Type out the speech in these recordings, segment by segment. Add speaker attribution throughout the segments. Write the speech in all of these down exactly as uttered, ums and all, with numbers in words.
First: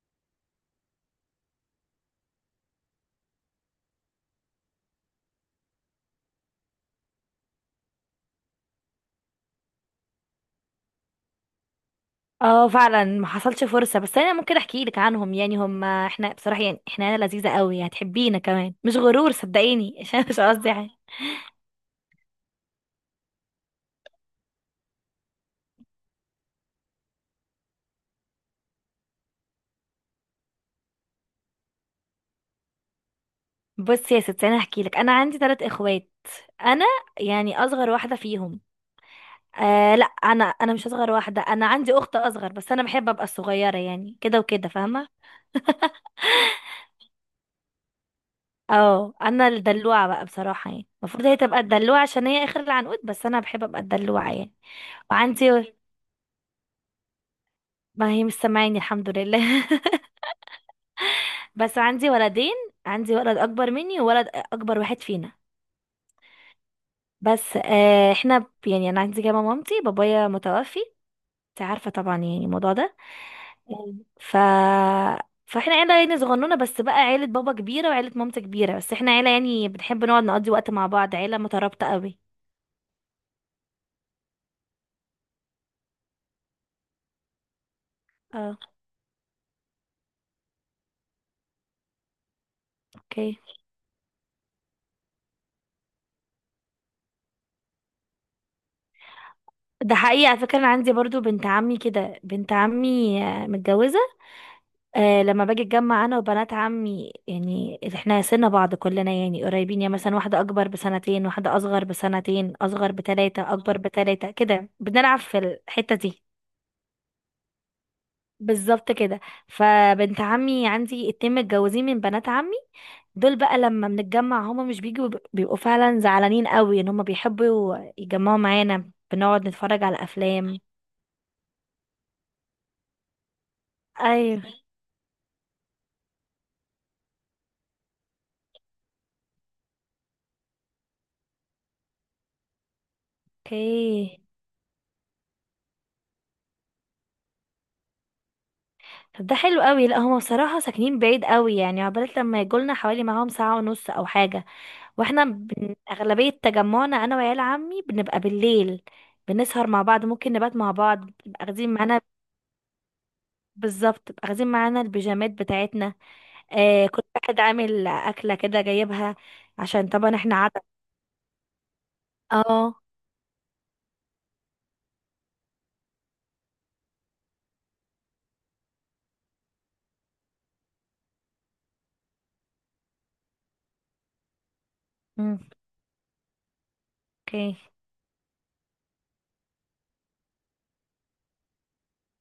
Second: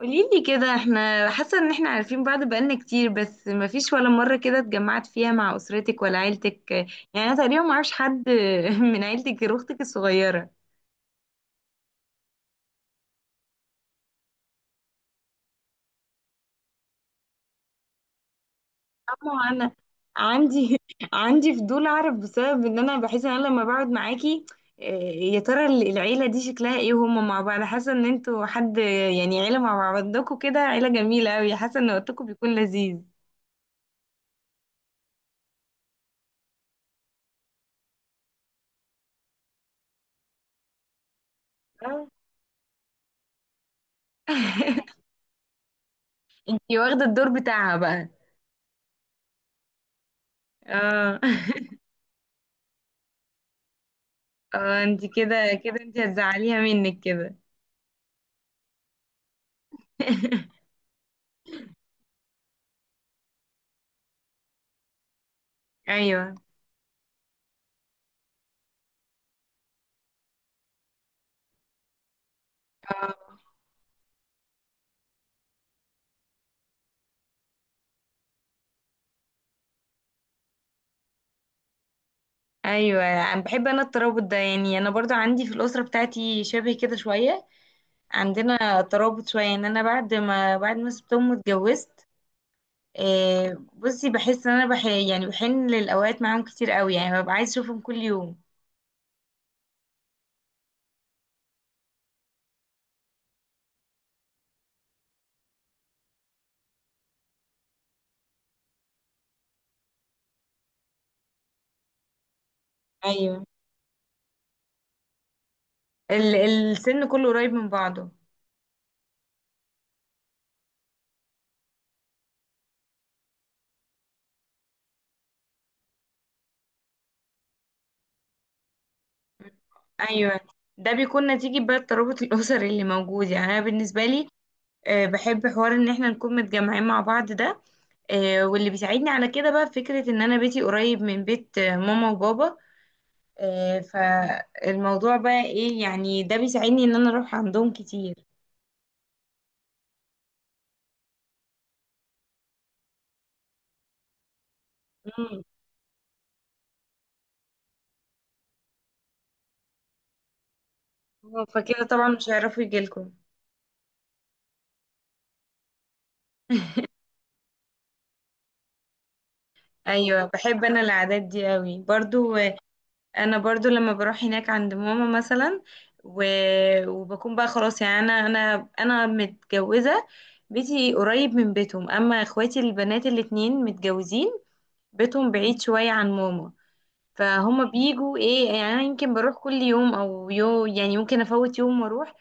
Speaker 1: قوليلي كده، احنا حاسة ان احنا عارفين بعض بقالنا كتير، بس مفيش ولا مرة كده اتجمعت فيها مع اسرتك ولا عيلتك. يعني انا تقريبا ما اعرفش حد من عيلتك غير اختك الصغيرة.
Speaker 2: اه، فعلا ما حصلش فرصة، بس انا ممكن احكي لك عنهم. يعني هم احنا بصراحة، يعني احنا عيلة لذيذة قوي، هتحبينا كمان، مش
Speaker 1: اما
Speaker 2: غرور
Speaker 1: انا
Speaker 2: صدقيني. عشان مش قصدي
Speaker 1: عندي
Speaker 2: حاجة.
Speaker 1: عندي فضول اعرف، بسبب ان انا بحس ان انا لما بقعد معاكي اه، يا ترى العيلة دي شكلها ايه؟ وهما مع بعض، حاسة ان انتوا حد يعني عيلة. مع بعضكوا كده عيلة جميلة اوي، حاسة ان وقتكم بيكون لذيذ.
Speaker 2: بصي يا ستي، انا هحكي لك. انا عندي ثلاث اخوات. انا يعني اصغر واحدة فيهم. آه لا انا انا مش اصغر واحدة، انا عندي
Speaker 1: اه.
Speaker 2: اخت اصغر، بس انا بحب ابقى الصغيرة يعني، كده وكده فاهمة.
Speaker 1: انتي واخدة الدور بتاعها بقى.
Speaker 2: اه، انا الدلوعة بقى بصراحة. يعني
Speaker 1: اه.
Speaker 2: المفروض هي تبقى الدلوعة عشان هي اخر العنقود، بس انا بحب ابقى الدلوعة يعني.
Speaker 1: اه انت
Speaker 2: وعندي،
Speaker 1: كده كده، انت هتزعليها منك كده.
Speaker 2: ما هي مش سامعاني الحمد لله. بس عندي ولدين، عندي ولد اكبر مني وولد اكبر واحد فينا.
Speaker 1: ايوه.
Speaker 2: بس آه احنا ب- يعني انا عندي كمان مامتي، بابايا متوفي، انت عارفه طبعا يعني الموضوع ده.
Speaker 1: اه.
Speaker 2: آه، ف فاحنا عيله يعني صغنونه، بس بقى عيله بابا كبيره وعيله مامتي كبيره، بس احنا عيله يعني بنحب نقعد نقضي وقت مع بعض، عيله مترابطه قوي.
Speaker 1: ايوه، انا بحب انا الترابط ده، يعني انا برضو عندي في الاسره بتاعتي شبه كده شويه.
Speaker 2: اه،
Speaker 1: عندنا ترابط شويه، ان انا بعد ما بعد ما سبتهم واتجوزت.
Speaker 2: اوكي.
Speaker 1: آه، بصي، بحس ان انا بح يعني بحن للاوقات معاهم كتير قوي، يعني ببقى عايز اشوفهم كل يوم.
Speaker 2: ده حقيقي على فكره، انا عندي برضو بنت عمي كده، بنت عمي آه، متجوزه. آه، لما باجي اتجمع انا وبنات عمي، يعني احنا سن بعض كلنا يعني قريبين، يعني مثلا واحده اكبر بسنتين، واحده اصغر بسنتين، اصغر
Speaker 1: ايوه،
Speaker 2: بتلاتة، اكبر بتلاتة، كده بنلعب في الحته دي.
Speaker 1: ال السن كله قريب من بعضه.
Speaker 2: بالظبط كده. فبنت عمي عندي اتنين متجوزين من بنات عمي، دول بقى لما بنتجمع هما مش بيجوا، بيبقوا بيبقوا فعلا زعلانين قوي، ان هما بيحبوا يجمعوا معانا. بنقعد نتفرج على
Speaker 1: ايوه،
Speaker 2: افلام.
Speaker 1: ده بيكون نتيجة بقى الترابط الاسري اللي موجود. يعني انا بالنسبه لي
Speaker 2: ايوه،
Speaker 1: آه، بحب حوار ان احنا نكون متجمعين مع بعض ده. آه، واللي بيساعدني على كده بقى فكرة ان انا بيتي قريب من بيت آه، ماما وبابا. آه،
Speaker 2: اوكي.
Speaker 1: فالموضوع بقى ايه؟ يعني ده بيساعدني ان انا اروح عندهم كتير.
Speaker 2: طب ده حلو قوي. لا هما بصراحة ساكنين بعيد قوي، يعني عقبال لما يجولنا حوالي معاهم ساعة ونص او حاجة. واحنا
Speaker 1: مم.
Speaker 2: بن... اغلبية تجمعنا انا وعيال عمي بنبقى بالليل، بنسهر مع بعض، ممكن نبات مع بعض. بنبقى
Speaker 1: هو
Speaker 2: اخدين
Speaker 1: فكده
Speaker 2: معانا،
Speaker 1: طبعا مش هيعرفوا يجيلكم.
Speaker 2: بالظبط بنبقى اخدين معانا البيجامات بتاعتنا. آه، كل واحد عامل اكلة كده جايبها، عشان طبعا
Speaker 1: ايوه،
Speaker 2: احنا عدد.
Speaker 1: بحب انا العادات دي قوي برضو. آه،
Speaker 2: اه،
Speaker 1: انا برضو لما بروح هناك عند ماما مثلا و... وبكون بقى خلاص، يعني انا انا انا متجوزة، بيتي قريب من بيتهم. اما اخواتي البنات الاتنين متجوزين، بيتهم
Speaker 2: أمم،
Speaker 1: بعيد شوية عن ماما.
Speaker 2: اوكي.
Speaker 1: فهم بيجوا ايه، يعني انا يمكن بروح كل يوم او يوم، يعني ممكن افوت يوم واروح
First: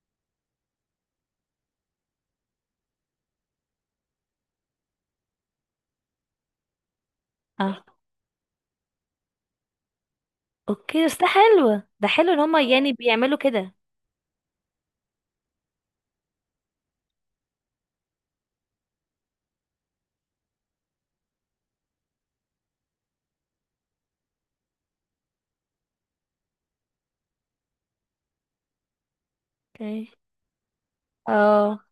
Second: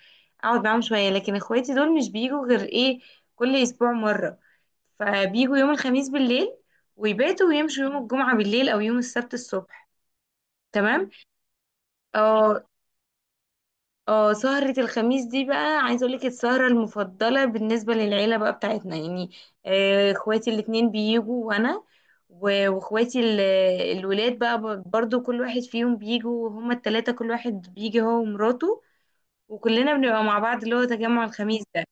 Speaker 1: اقعد معاهم شوية. لكن اخواتي دول مش بيجوا غير ايه، كل اسبوع مرة. فبيجوا يوم الخميس بالليل، ويباتوا، ويمشوا
Speaker 2: اه،
Speaker 1: يوم الجمعة بالليل او يوم السبت الصبح.
Speaker 2: اوكي،
Speaker 1: تمام.
Speaker 2: بس ده حلو، ده حلو ان هما
Speaker 1: اه.
Speaker 2: يعني بيعملوا كده.
Speaker 1: اه، سهرة الخميس دي بقى عايزة اقولك، السهرة المفضلة بالنسبة للعيلة بقى بتاعتنا. يعني آه، اخواتي الاتنين بيجوا، وانا و- واخواتي ال- الولاد بقى ب- برضو كل واحد فيهم بيجوا. هما التلاتة كل واحد بيجي هو ومراته، وكلنا
Speaker 2: اوكي.
Speaker 1: بنبقى مع بعض، اللي هو تجمع الخميس ده.
Speaker 2: اه،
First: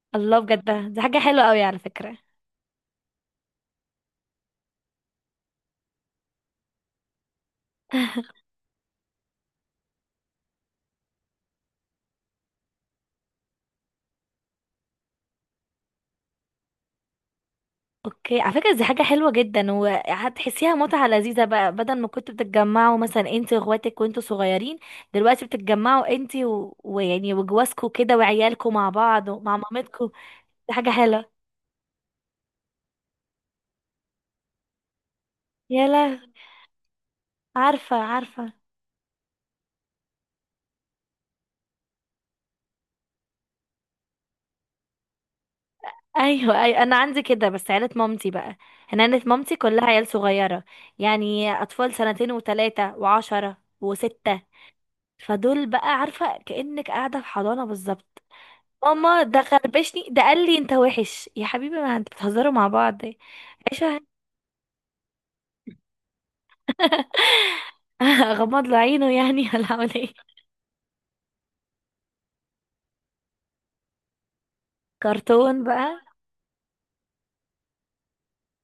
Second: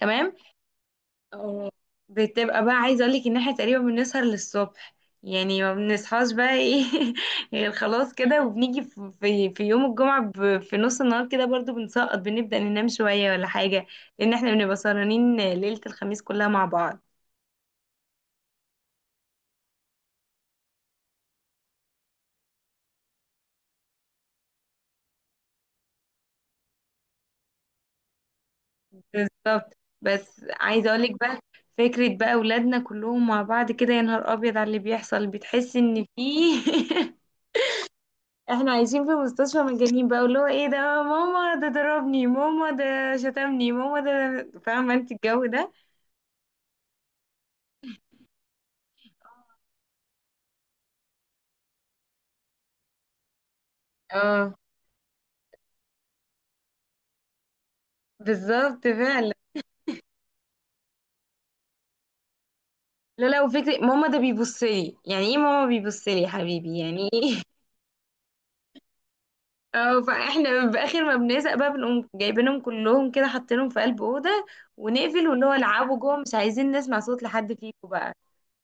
Speaker 1: تمام.
Speaker 2: الله بجد، ده دي حاجة حلوة قوي
Speaker 1: اه،
Speaker 2: على فكرة.
Speaker 1: بتبقى بقى عايزه اقول لك ان احنا تقريبا بنسهر للصبح. يعني ما بنصحاش بقى ايه غير خلاص كده، وبنيجي في في في يوم الجمعه ب- في نص النهار كده برضو بنسقط، بنبدا ننام شويه ولا حاجه. لان احنا بنبقى سهرانين ليله الخميس كلها مع بعض.
Speaker 2: اوكي، على فكره دي حاجه حلوه جدا، وهتحسيها متعه لذيذه بقى. بدل ما كنتوا بتتجمعوا مثلا انت واخواتك وانتوا صغيرين، دلوقتي بتتجمعوا انت و... ويعني وجوازكوا كده وعيالكوا مع بعض ومع
Speaker 1: بالظبط،
Speaker 2: مامتكوا.
Speaker 1: بس
Speaker 2: دي
Speaker 1: عايزه
Speaker 2: حاجه
Speaker 1: اقول لك
Speaker 2: حلوه.
Speaker 1: بقى، فكره بقى اولادنا كلهم مع بعض كده. يا نهار ابيض على اللي بيحصل، بتحس
Speaker 2: يا
Speaker 1: ان
Speaker 2: لا،
Speaker 1: في
Speaker 2: عارفه عارفه.
Speaker 1: احنا عايشين في مستشفى مجانين بقى، اللي هو ايه، ده ماما ده ضربني، ماما ده شتمني، ماما ده، فاهمه انت الجو ده.
Speaker 2: ايوه ايوه، انا عندي كده بس عيله مامتي بقى. انا عيله مامتي كلها عيال صغيره، يعني اطفال سنتين وثلاثه وعشرة وستة.
Speaker 1: اه
Speaker 2: فدول بقى عارفه كانك قاعده في حضانه بالظبط.
Speaker 1: بالظبط
Speaker 2: ماما
Speaker 1: فعلا.
Speaker 2: ده خربشني، ده قال لي انت وحش يا حبيبي، ما انت بتهزروا مع بعض.
Speaker 1: لا لا، وفكرة
Speaker 2: عيشة.
Speaker 1: ماما ده بيبص لي يعني ايه؟ ماما بيبص لي يا حبيبي يعني ايه؟
Speaker 2: غمض له عينه يعني ولا اعمل
Speaker 1: اه،
Speaker 2: ايه.
Speaker 1: فاحنا باخر ما بنزق بقى، بنقوم جايبينهم كلهم كده، حاطينهم في قلب اوضه ونقفل، واللي هو
Speaker 2: كرتون
Speaker 1: العبوا
Speaker 2: بقى.
Speaker 1: جوه، مش عايزين نسمع صوت لحد فيكم بقى.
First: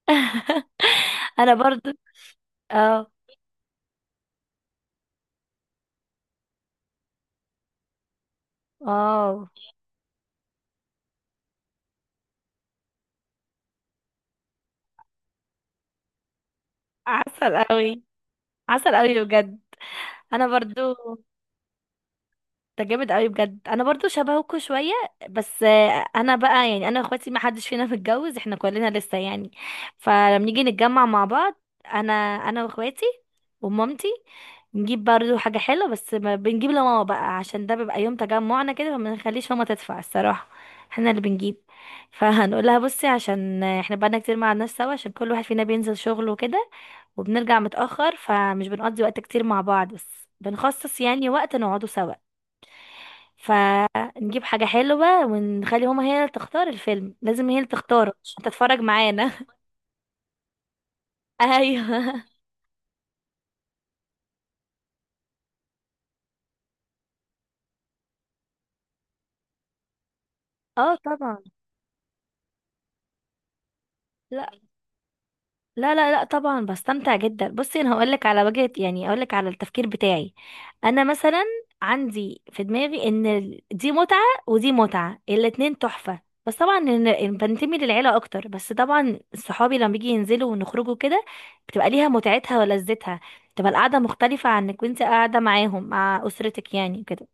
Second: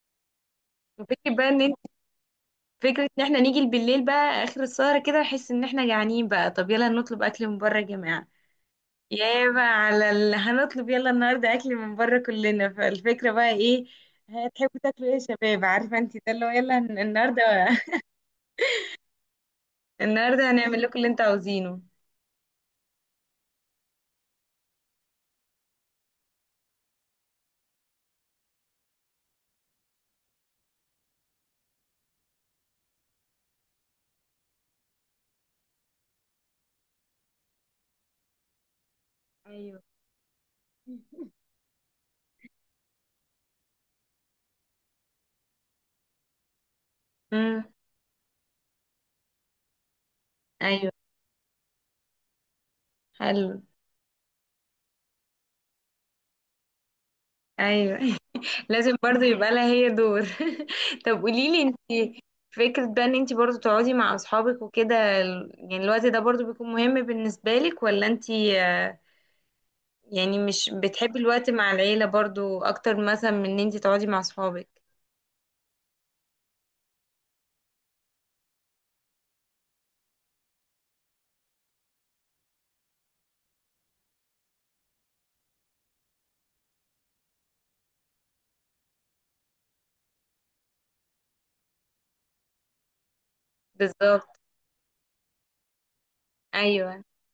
Speaker 1: فكرة بقى
Speaker 2: انا
Speaker 1: ان انت،
Speaker 2: برضو،
Speaker 1: فكرة
Speaker 2: اه
Speaker 1: ان احنا نيجي بالليل بقى اخر السهرة كده، نحس ان احنا جعانين بقى، طب يلا نطلب اكل من بره يا جماعة.
Speaker 2: اه.
Speaker 1: يابا على اللي هنطلب، يلا النهارده اكل من بره كلنا، فالفكره بقى ايه؟ هتحبوا تاكلوا ايه يا شباب؟ عارفه انت ده اللي هو يلا هن-
Speaker 2: عسل
Speaker 1: النهارده
Speaker 2: قوي، عسل قوي بجد. انا
Speaker 1: النهارده هنعمل
Speaker 2: برضو
Speaker 1: لكم اللي انتوا عاوزينه.
Speaker 2: ده جامد قوي بجد. انا برضو شبهكوا شويه، بس آه، انا بقى يعني انا واخواتي ما حدش فينا متجوز، احنا كلنا لسه يعني. فلما نيجي نتجمع مع بعض، انا، انا واخواتي، ومامتي، نجيب برضو حاجه حلوه، بس ما بنجيب لماما بقى عشان ده بيبقى يوم تجمعنا كده، فما نخليش ماما
Speaker 1: ايوه.
Speaker 2: تدفع الصراحه، احنا اللي بنجيب. فهنقول لها بصي، عشان احنا بقالنا كتير ما قعدناش سوا، عشان كل واحد فينا بينزل شغله وكده، وبنرجع
Speaker 1: امم.
Speaker 2: متاخر، فمش بنقضي وقت كتير مع بعض، بس
Speaker 1: ايوه.
Speaker 2: بنخصص يعني وقت نقعده سوا.
Speaker 1: حلو.
Speaker 2: فنجيب حاجة حلوة، ونخلي هما هي اللي تختار الفيلم، لازم هي اللي
Speaker 1: ايوه.
Speaker 2: تختاره عشان تتفرج
Speaker 1: لازم برضه
Speaker 2: معانا.
Speaker 1: يبقى لها هي دور. طب قولي لي انت،
Speaker 2: ايوه.
Speaker 1: فكره بقى ان انت برضه تقعدي مع اصحابك وكده ال- يعني الوقت ده برضه بيكون مهم بالنسبه لك، ولا انت يعني مش
Speaker 2: اه
Speaker 1: بتحبي
Speaker 2: طبعا،
Speaker 1: الوقت مع العيلة برضو اكتر، مثلا من ان انتي تقعدي مع
Speaker 2: لا،
Speaker 1: صحابك؟
Speaker 2: لا لا لا طبعا بستمتع جدا. بصي، انا هقولك على وجهة يعني هقولك على التفكير بتاعي. انا مثلا عندي في دماغي ان ال- دي متعة ودي متعة، الاتنين تحفة. بس طبعا إن إن بنتمي للعيلة اكتر، بس طبعا صحابي لما بيجي ينزلوا ونخرجوا كده، بتبقى ليها متعتها ولذتها. بتبقى القعدة
Speaker 1: بالظبط.
Speaker 2: مختلفة عنك وانت قاعدة معاهم مع اسرتك
Speaker 1: ايوه.
Speaker 2: يعني كده.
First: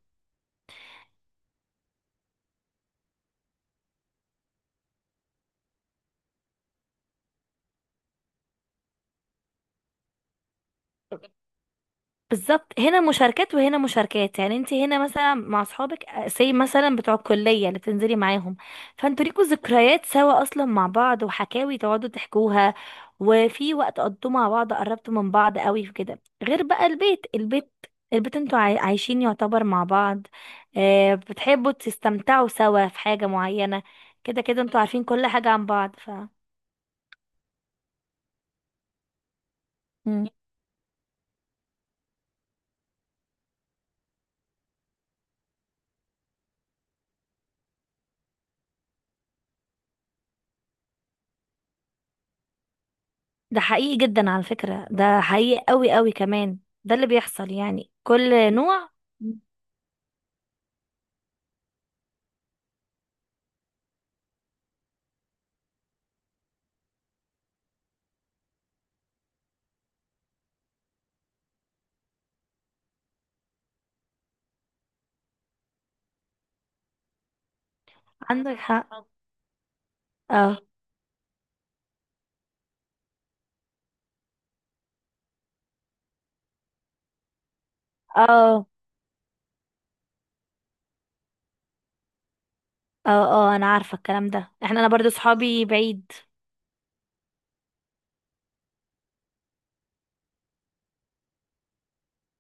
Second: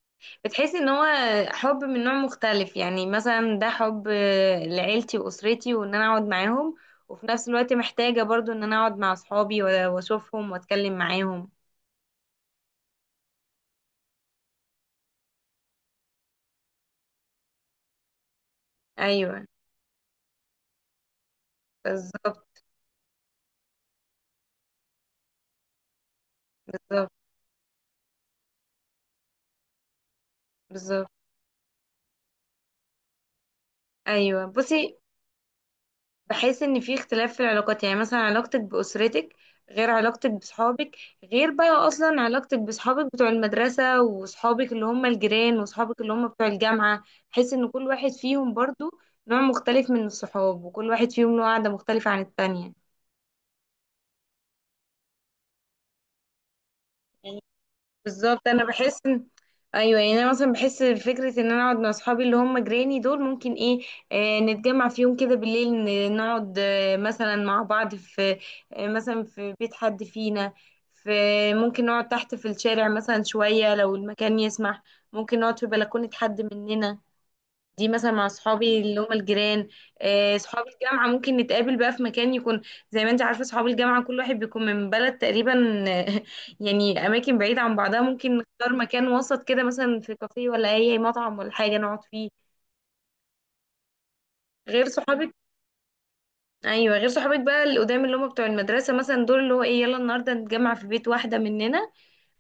Speaker 1: بتحسي ان هو حب من نوع مختلف، يعني مثلا ده حب آه، لعيلتي واسرتي وان انا اقعد معاهم، وفي نفس الوقت محتاجة برضو ان انا اقعد مع صحابي و- واشوفهم واتكلم معاهم.
Speaker 2: بالظبط، هنا مشاركات وهنا مشاركات. يعني انت هنا مثلا مع اصحابك، سي مثلا بتوع الكليه اللي بتنزلي معاهم، فانتوا ليكوا
Speaker 1: ايوه.
Speaker 2: ذكريات سوا اصلا مع بعض، وحكاوي تقعدوا
Speaker 1: بالظبط.
Speaker 2: تحكوها، وفي وقت قضيتوه مع بعض، قربتوا من بعض قوي في كده، غير بقى
Speaker 1: بالظبط.
Speaker 2: البيت، البيت البيت انتوا عاي- عايشين يعتبر مع بعض.
Speaker 1: بالظبط.
Speaker 2: اه، بتحبوا تستمتعوا سوا في حاجه معينه. كده
Speaker 1: ايوه،
Speaker 2: كده انتوا
Speaker 1: بصي،
Speaker 2: عارفين كل حاجه عن بعض ف...
Speaker 1: بحس ان في اختلاف في العلاقات، يعني مثلا علاقتك باسرتك غير علاقتك بصحابك، غير بقى اصلا علاقتك بصحابك بتوع المدرسة، وصحابك اللي هم الجيران، وصحابك اللي هم بتوع الجامعة. بحس ان كل واحد فيهم برضو نوع مختلف من الصحاب، وكل واحد فيهم له قعدة مختلفة عن التانية.
Speaker 2: ده حقيقي جدا على فكرة، ده حقيقي قوي قوي كمان، ده اللي بيحصل يعني،
Speaker 1: بالظبط،
Speaker 2: كل
Speaker 1: انا
Speaker 2: نوع.
Speaker 1: بحس ان ايوه، يعني انا مثلا بحس فكره ان انا اقعد مع اصحابي اللي هم جيراني دول، ممكن ايه آه نتجمع في يوم كده بالليل، ن- نقعد آه مثلا مع بعض في آه مثلا في بيت حد فينا، في، ممكن نقعد تحت في الشارع مثلا شويه لو المكان يسمح، ممكن نقعد في بلكونه حد مننا. دي مثلا مع
Speaker 2: عندك
Speaker 1: صحابي اللي
Speaker 2: حق،
Speaker 1: هم الجيران. آه،
Speaker 2: اه
Speaker 1: صحاب الجامعة ممكن نتقابل بقى في مكان يكون، زي ما انت عارفة صحاب الجامعة كل واحد بيكون من بلد تقريبا. آه، يعني أماكن بعيدة عن بعضها، ممكن
Speaker 2: اه
Speaker 1: نختار مكان وسط كده، مثلا في كافيه ولا أي مطعم ولا حاجة نقعد فيه.
Speaker 2: اه اه، انا عارفة الكلام ده. احنا
Speaker 1: غير
Speaker 2: انا برضو
Speaker 1: صحابك.
Speaker 2: صحابي بعيد.
Speaker 1: أيوة، غير صحابك بقى اللي قدام، اللي هم بتوع المدرسة مثلا، دول اللي هو إيه، يلا النهاردة نتجمع في بيت واحدة مننا،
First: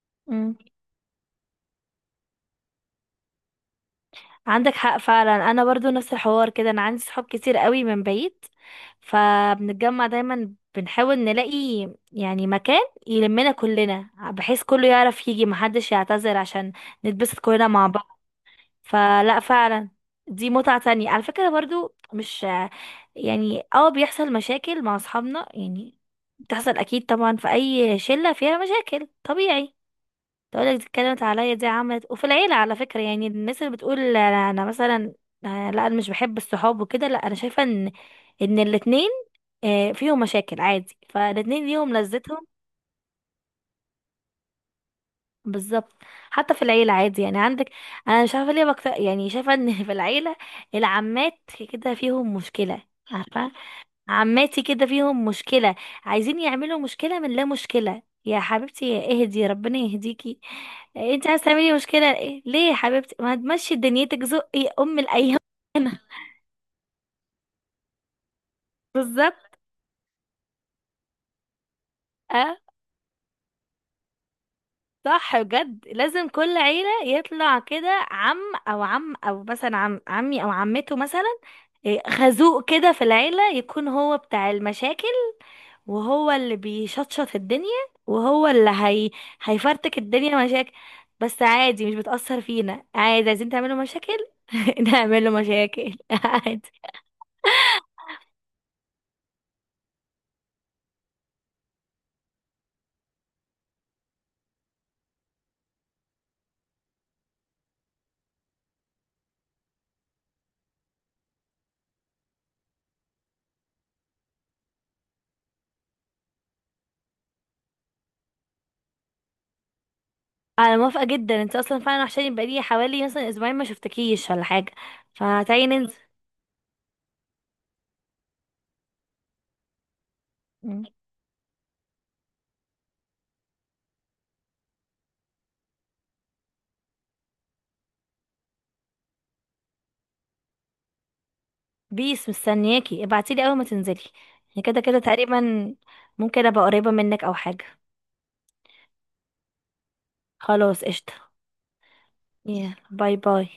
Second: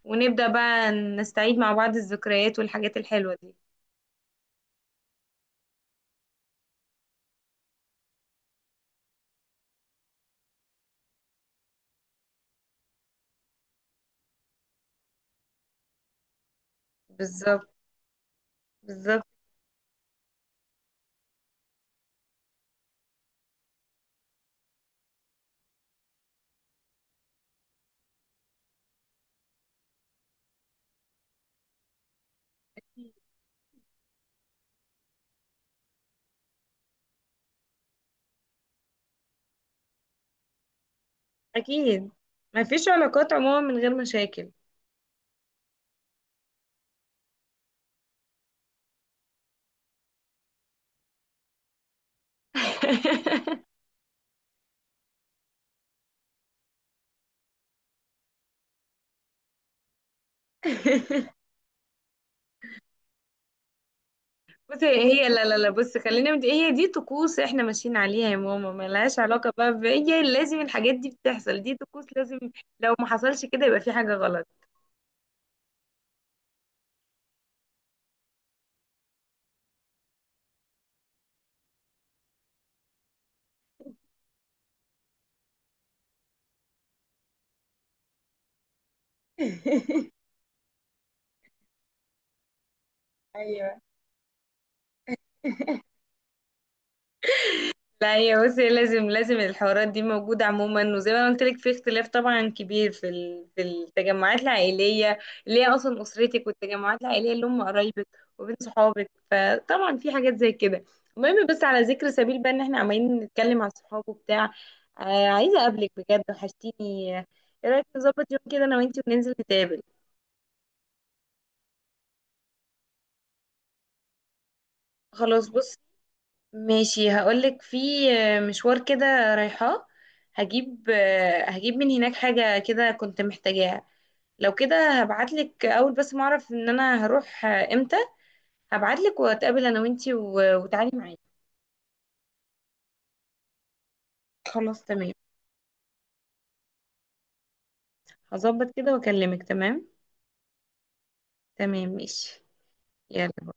Speaker 1: ونبدأ
Speaker 2: مم.
Speaker 1: بقى نستعيد مع بعض الذكريات والحاجات الحلوة دي.
Speaker 2: عندك حق فعلا، انا برضو نفس الحوار كده، انا عندي صحاب كتير قوي من بعيد، فبنتجمع دايما، بنحاول نلاقي يعني مكان يلمنا كلنا، بحيث كله يعرف يجي، محدش يعتذر، عشان نتبسط
Speaker 1: بالظبط.
Speaker 2: كلنا مع...
Speaker 1: بالظبط.
Speaker 2: فلا فعلا، دي متعة تانية على فكرة برضو، مش يعني، اه بيحصل مشاكل مع اصحابنا يعني، بتحصل اكيد طبعا، في اي شلة فيها مشاكل طبيعي، تقولك دي اتكلمت عليا، دي عملت. وفي العيلة على فكرة، يعني الناس اللي بتقول انا، أنا مثلا آه، لا انا مش بحب الصحاب وكده، لا انا شايفة ان ان الاتنين آه، فيهم مشاكل عادي، فالاتنين ليهم
Speaker 1: أكيد،
Speaker 2: لذتهم.
Speaker 1: مفيش علاقات عموما من غير مشاكل.
Speaker 2: بالظبط. حتى في العيلة عادي يعني، عندك، انا مش عارفة ليه بكتر، يعني شايفة ان في العيلة العمات كده فيهم مشكلة. عارفة، عماتي كده فيهم مشكلة، عايزين يعملوا مشكلة من لا مشكلة. يا حبيبتي اهدي، ربنا يهديكي، انت عايزة تعملي مشكلة ايه؟ ليه يا حبيبتي؟ ما تمشي دنيتك زقي
Speaker 1: بصي،
Speaker 2: ام
Speaker 1: هي
Speaker 2: الايام.
Speaker 1: لا لا لا، بص، خلينا مت... هي دي طقوس احنا ماشيين عليها يا ماما، ملهاش
Speaker 2: بالظبط،
Speaker 1: علاقة بقى ب- هي لازم الحاجات دي بتحصل، دي طقوس لازم.
Speaker 2: اه،
Speaker 1: لو ما حصلش كده يبقى في حاجة غلط.
Speaker 2: صح بجد، لازم كل عيلة يطلع كده عم، او عم، او مثلا عم عمي او عمته مثلا، إيه، خازوق كده في العيلة يكون هو بتاع المشاكل، وهو اللي بيشطشط الدنيا، وهو اللي هي... هيفرتك الدنيا مشاكل. بس عادي، مش بتأثر فينا، عادي عايزين
Speaker 1: ايوه،
Speaker 2: تعملوا مشاكل. نعمل له مشاكل. عادي.
Speaker 1: لا هي بصي لازم لازم الحوارات دي موجودة عموما، وزي ما أنا قلت لك، في اختلاف طبعا كبير في ال- في التجمعات العائلية اللي هي أصلا أسرتك، والتجمعات العائلية اللي هم قرايبك، وبين صحابك. فطبعا في حاجات زي كده. المهم، بس على ذكر سبيل بقى إن احنا عمالين نتكلم عن الصحاب وبتاع، آه عايزة أقابلك بجد، وحشتيني. إيه رأيك نظبط يوم كده أنا وأنتي وننزل نتقابل؟
Speaker 2: انا موافقة جدا، انت اصلا فعلا وحشاني، بقالي حوالي مثلا اسبوعين ما شفتكيش ولا حاجة،
Speaker 1: خلاص،
Speaker 2: فتعالي
Speaker 1: بص،
Speaker 2: ننزل.
Speaker 1: ماشي، هقولك في مشوار كده رايحاه،
Speaker 2: مم.
Speaker 1: هجيب، هجيب من هناك حاجة كده كنت محتاجاها، لو كده هبعتلك أول بس ما أعرف إن أنا هروح إمتى، هبعتلك وأتقابل أنا وإنتي و- وتعالي معايا.
Speaker 2: بيس مستنياكي، ابعتيلي اول ما تنزلي، يعني كده
Speaker 1: خلاص،
Speaker 2: كده
Speaker 1: تمام.
Speaker 2: تقريبا ممكن ابقى قريبة منك او حاجة.
Speaker 1: هظبط كده وأكلمك. تمام.
Speaker 2: خلاص قشطة،
Speaker 1: تمام، ماشي.
Speaker 2: يلا باي باي.
Speaker 1: يلا.